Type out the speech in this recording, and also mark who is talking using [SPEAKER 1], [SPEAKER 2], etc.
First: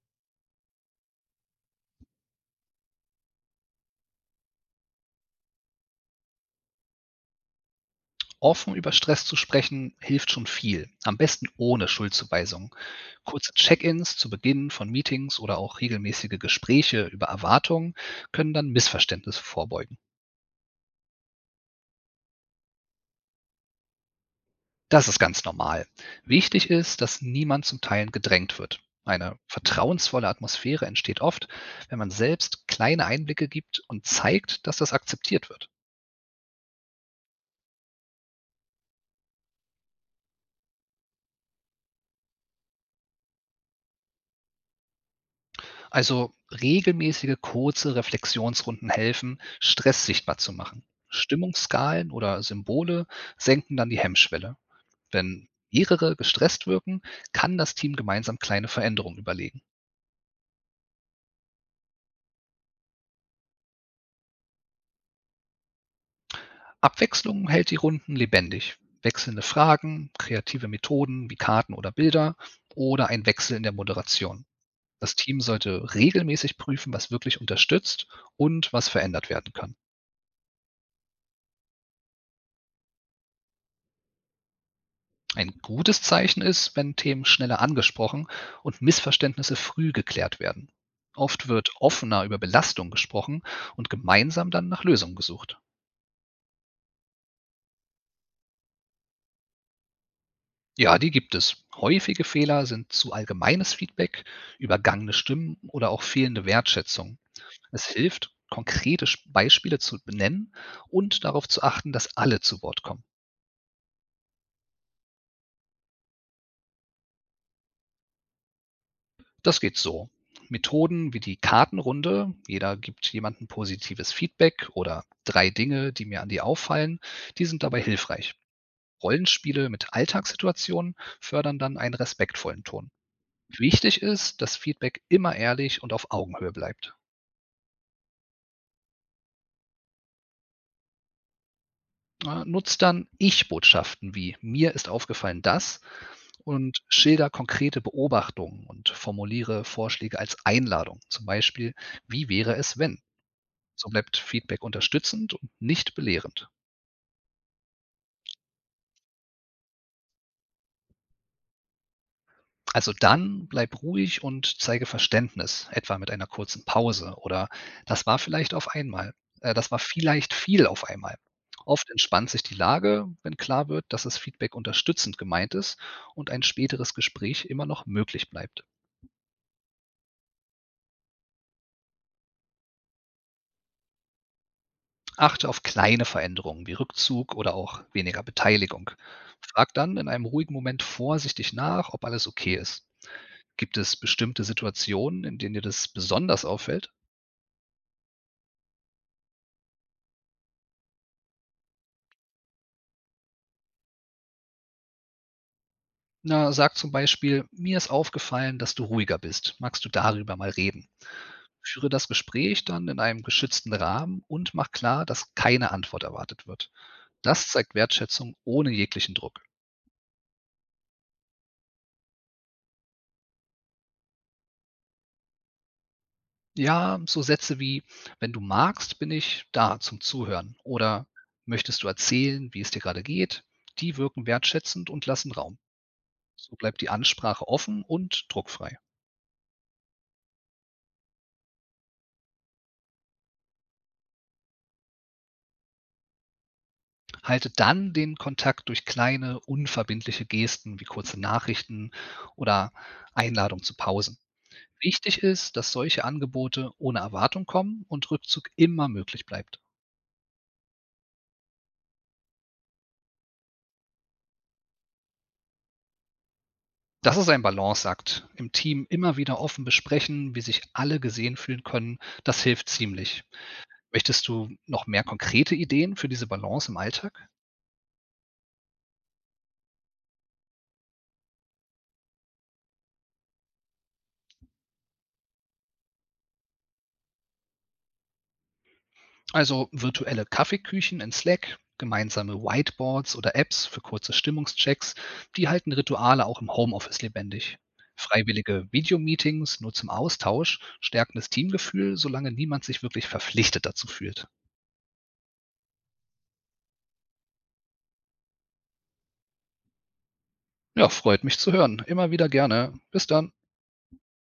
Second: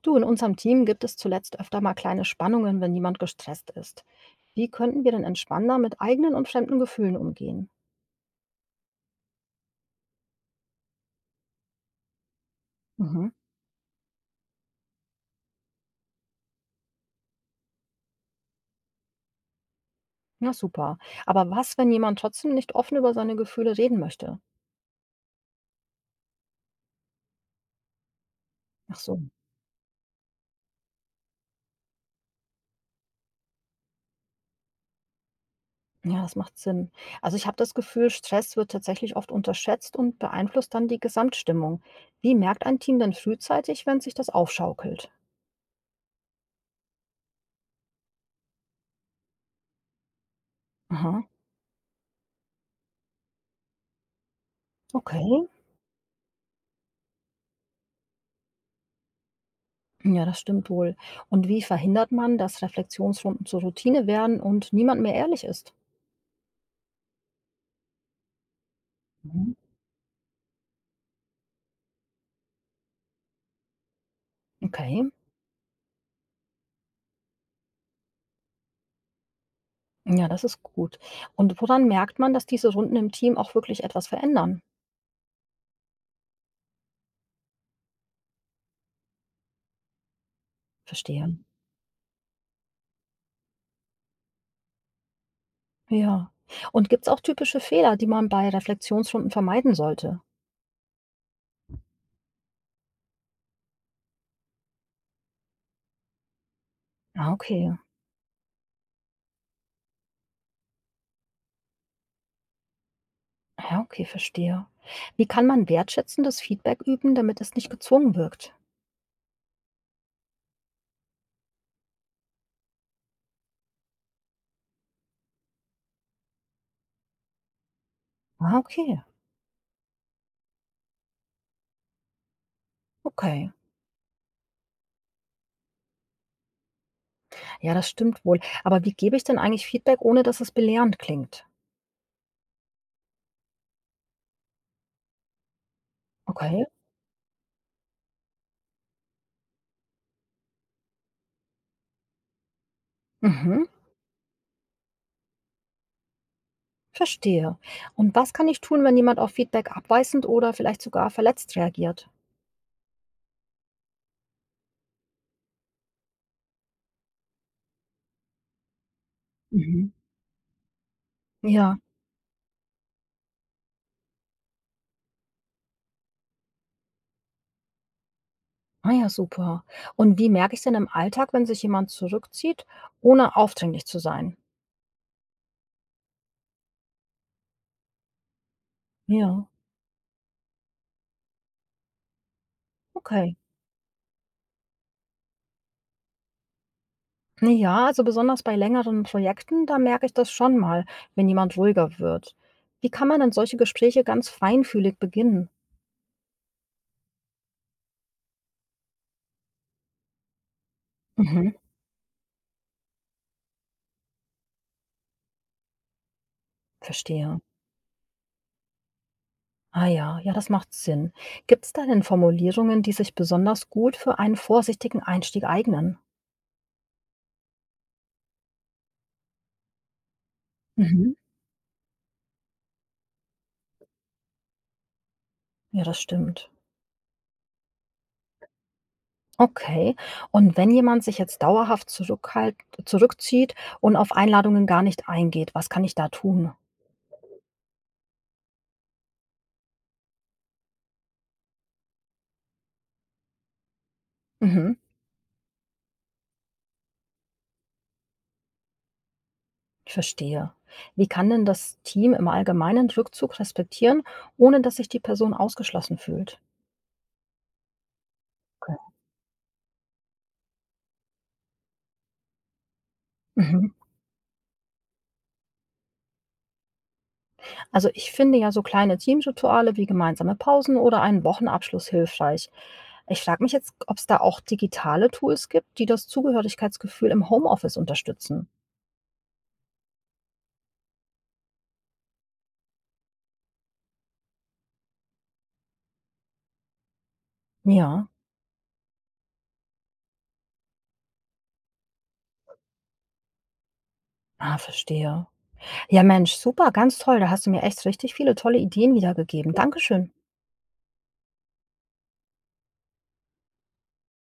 [SPEAKER 1] Du, in unserem Team gibt es zuletzt öfter mal kleine Spannungen, wenn jemand gestresst ist. Wie könnten wir denn entspannter mit eigenen und fremden Gefühlen umgehen?
[SPEAKER 2] Offen über Stress zu sprechen, hilft schon viel, am besten ohne Schuldzuweisung.
[SPEAKER 1] Mhm.
[SPEAKER 2] Kurze Check-ins zu Beginn von Meetings oder auch regelmäßige Gespräche über Erwartungen können dann Missverständnisse vorbeugen.
[SPEAKER 1] Ja, super. Aber was, wenn jemand trotzdem nicht offen über seine Gefühle reden möchte?
[SPEAKER 2] Das ist ganz normal. Wichtig ist, dass niemand zum Teilen gedrängt wird.
[SPEAKER 1] Ach so,
[SPEAKER 2] Eine vertrauensvolle Atmosphäre entsteht oft, wenn man selbst kleine Einblicke gibt und zeigt, dass das akzeptiert wird.
[SPEAKER 1] ja, das macht Sinn. Also ich habe das Gefühl, Stress wird tatsächlich oft unterschätzt und beeinflusst dann die Gesamtstimmung. Wie merkt ein Team denn frühzeitig, wenn sich das aufschaukelt?
[SPEAKER 2] Also regelmäßige kurze Reflexionsrunden helfen, Stress sichtbar zu machen.
[SPEAKER 1] Aha,
[SPEAKER 2] Stimmungsskalen oder Symbole senken dann die Hemmschwelle.
[SPEAKER 1] okay.
[SPEAKER 2] Wenn mehrere gestresst wirken, kann das Team gemeinsam kleine Veränderungen überlegen.
[SPEAKER 1] Ja, das stimmt wohl. Und wie verhindert man, dass Reflexionsrunden zur Routine werden und niemand mehr ehrlich ist?
[SPEAKER 2] Abwechslung hält die Runden lebendig. Wechselnde
[SPEAKER 1] Mhm.
[SPEAKER 2] Fragen, kreative Methoden wie Karten oder Bilder oder ein Wechsel in der Moderation.
[SPEAKER 1] Okay.
[SPEAKER 2] Das Team sollte regelmäßig prüfen, was wirklich unterstützt und was verändert werden kann.
[SPEAKER 1] Ja, das ist gut. Und woran merkt man, dass diese Runden im Team auch wirklich etwas verändern?
[SPEAKER 2] Ein gutes Zeichen ist, wenn Themen schneller angesprochen und Missverständnisse früh geklärt werden.
[SPEAKER 1] Verstehe. Mhm.
[SPEAKER 2] Oft wird offener über Belastung gesprochen und gemeinsam dann nach Lösungen gesucht.
[SPEAKER 1] Ja. Und gibt es auch typische Fehler, die man bei Reflexionsrunden vermeiden sollte?
[SPEAKER 2] Ja, die gibt es. Häufige Fehler sind zu allgemeines Feedback, übergangene Stimmen oder auch fehlende Wertschätzung.
[SPEAKER 1] Ah, okay.
[SPEAKER 2] Es hilft, konkrete Beispiele zu benennen und darauf zu achten, dass alle zu Wort kommen.
[SPEAKER 1] Ja, okay, verstehe. Wie kann man wertschätzendes Feedback üben, damit es nicht gezwungen wirkt?
[SPEAKER 2] Das geht so. Methoden wie die Kartenrunde, jeder gibt jemandem positives Feedback oder drei Dinge, die mir an dir auffallen, die sind dabei hilfreich.
[SPEAKER 1] Ah, okay.
[SPEAKER 2] Rollenspiele mit Alltagssituationen fördern dann einen respektvollen Ton.
[SPEAKER 1] Okay.
[SPEAKER 2] Wichtig ist, dass Feedback immer ehrlich und auf Augenhöhe bleibt.
[SPEAKER 1] Ja, das stimmt wohl. Aber wie gebe ich denn eigentlich Feedback, ohne dass es belehrend klingt?
[SPEAKER 2] Ja, nutzt dann Ich-Botschaften wie mir ist aufgefallen das
[SPEAKER 1] Okay.
[SPEAKER 2] und schilder konkrete Beobachtungen und formuliere Vorschläge als Einladung, zum Beispiel wie wäre es wenn.
[SPEAKER 1] Mhm.
[SPEAKER 2] So bleibt Feedback unterstützend und nicht belehrend.
[SPEAKER 1] Verstehe. Und was kann ich tun, wenn jemand auf Feedback abweisend oder vielleicht sogar verletzt reagiert?
[SPEAKER 2] Also dann bleib ruhig und zeige Verständnis, etwa mit einer kurzen Pause oder das war vielleicht auf einmal, das war
[SPEAKER 1] Mhm.
[SPEAKER 2] vielleicht viel auf einmal.
[SPEAKER 1] Ja.
[SPEAKER 2] Oft entspannt sich die Lage, wenn klar wird, dass das Feedback unterstützend gemeint ist und ein späteres Gespräch immer noch möglich bleibt.
[SPEAKER 1] Ah ja, super. Und wie merke ich denn im Alltag, wenn sich jemand zurückzieht, ohne aufdringlich zu sein?
[SPEAKER 2] Achte auf kleine Veränderungen wie Rückzug oder auch weniger Beteiligung.
[SPEAKER 1] Ja,
[SPEAKER 2] Frag dann in einem ruhigen Moment vorsichtig nach, ob alles okay ist.
[SPEAKER 1] okay.
[SPEAKER 2] Gibt es bestimmte Situationen, in denen dir das besonders auffällt?
[SPEAKER 1] Ja, also besonders bei längeren Projekten, da merke ich das schon mal, wenn jemand ruhiger wird. Wie kann man denn solche Gespräche ganz feinfühlig beginnen?
[SPEAKER 2] Na, sag zum Beispiel, mir ist aufgefallen, dass du ruhiger bist. Magst du darüber mal reden?
[SPEAKER 1] Mhm,
[SPEAKER 2] Führe das Gespräch dann in einem geschützten Rahmen und mach klar, dass keine Antwort erwartet wird.
[SPEAKER 1] verstehe.
[SPEAKER 2] Das zeigt Wertschätzung ohne jeglichen Druck.
[SPEAKER 1] Ah ja, ja, das macht Sinn. Gibt es da denn Formulierungen, die sich besonders gut für einen vorsichtigen Einstieg eignen?
[SPEAKER 2] Ja, so Sätze wie, wenn du magst, bin ich da zum Zuhören oder
[SPEAKER 1] Mhm.
[SPEAKER 2] möchtest du erzählen, wie es dir gerade geht, die wirken wertschätzend und lassen Raum.
[SPEAKER 1] Ja, das stimmt.
[SPEAKER 2] So bleibt die Ansprache offen und druckfrei.
[SPEAKER 1] Okay. Und wenn jemand sich jetzt dauerhaft zurückhalt zurückzieht und auf Einladungen gar nicht eingeht, was kann ich da tun?
[SPEAKER 2] Halte dann den Kontakt durch kleine, unverbindliche Gesten wie kurze Nachrichten oder Einladung zu Pausen.
[SPEAKER 1] Mhm,
[SPEAKER 2] Wichtig ist, dass solche Angebote ohne Erwartung kommen und Rückzug immer möglich bleibt.
[SPEAKER 1] ich verstehe. Wie kann denn das Team im Allgemeinen Rückzug respektieren, ohne dass sich die Person ausgeschlossen fühlt?
[SPEAKER 2] Das ist ein Balanceakt. Im
[SPEAKER 1] Okay.
[SPEAKER 2] Team immer wieder offen besprechen, wie sich alle gesehen fühlen können, das hilft ziemlich.
[SPEAKER 1] Mhm.
[SPEAKER 2] Möchtest du noch mehr konkrete Ideen für diese Balance im Alltag?
[SPEAKER 1] Also ich finde ja so kleine Teamrituale wie gemeinsame Pausen oder einen Wochenabschluss hilfreich. Ich frage mich jetzt, ob es da auch digitale Tools gibt, die das Zugehörigkeitsgefühl im Homeoffice unterstützen.
[SPEAKER 2] Also virtuelle Kaffeeküchen in Slack, gemeinsame Whiteboards oder Apps für kurze Stimmungschecks, die halten Rituale auch im Homeoffice lebendig.
[SPEAKER 1] Ja,
[SPEAKER 2] Freiwillige Videomeetings nur zum Austausch stärken das Teamgefühl, solange niemand sich wirklich verpflichtet dazu fühlt.
[SPEAKER 1] ah, verstehe. Ja Mensch, super, ganz toll. Da hast du mir echt richtig viele tolle Ideen wiedergegeben. Dankeschön.
[SPEAKER 2] Ja, freut mich zu hören. Immer wieder gerne. Bis dann.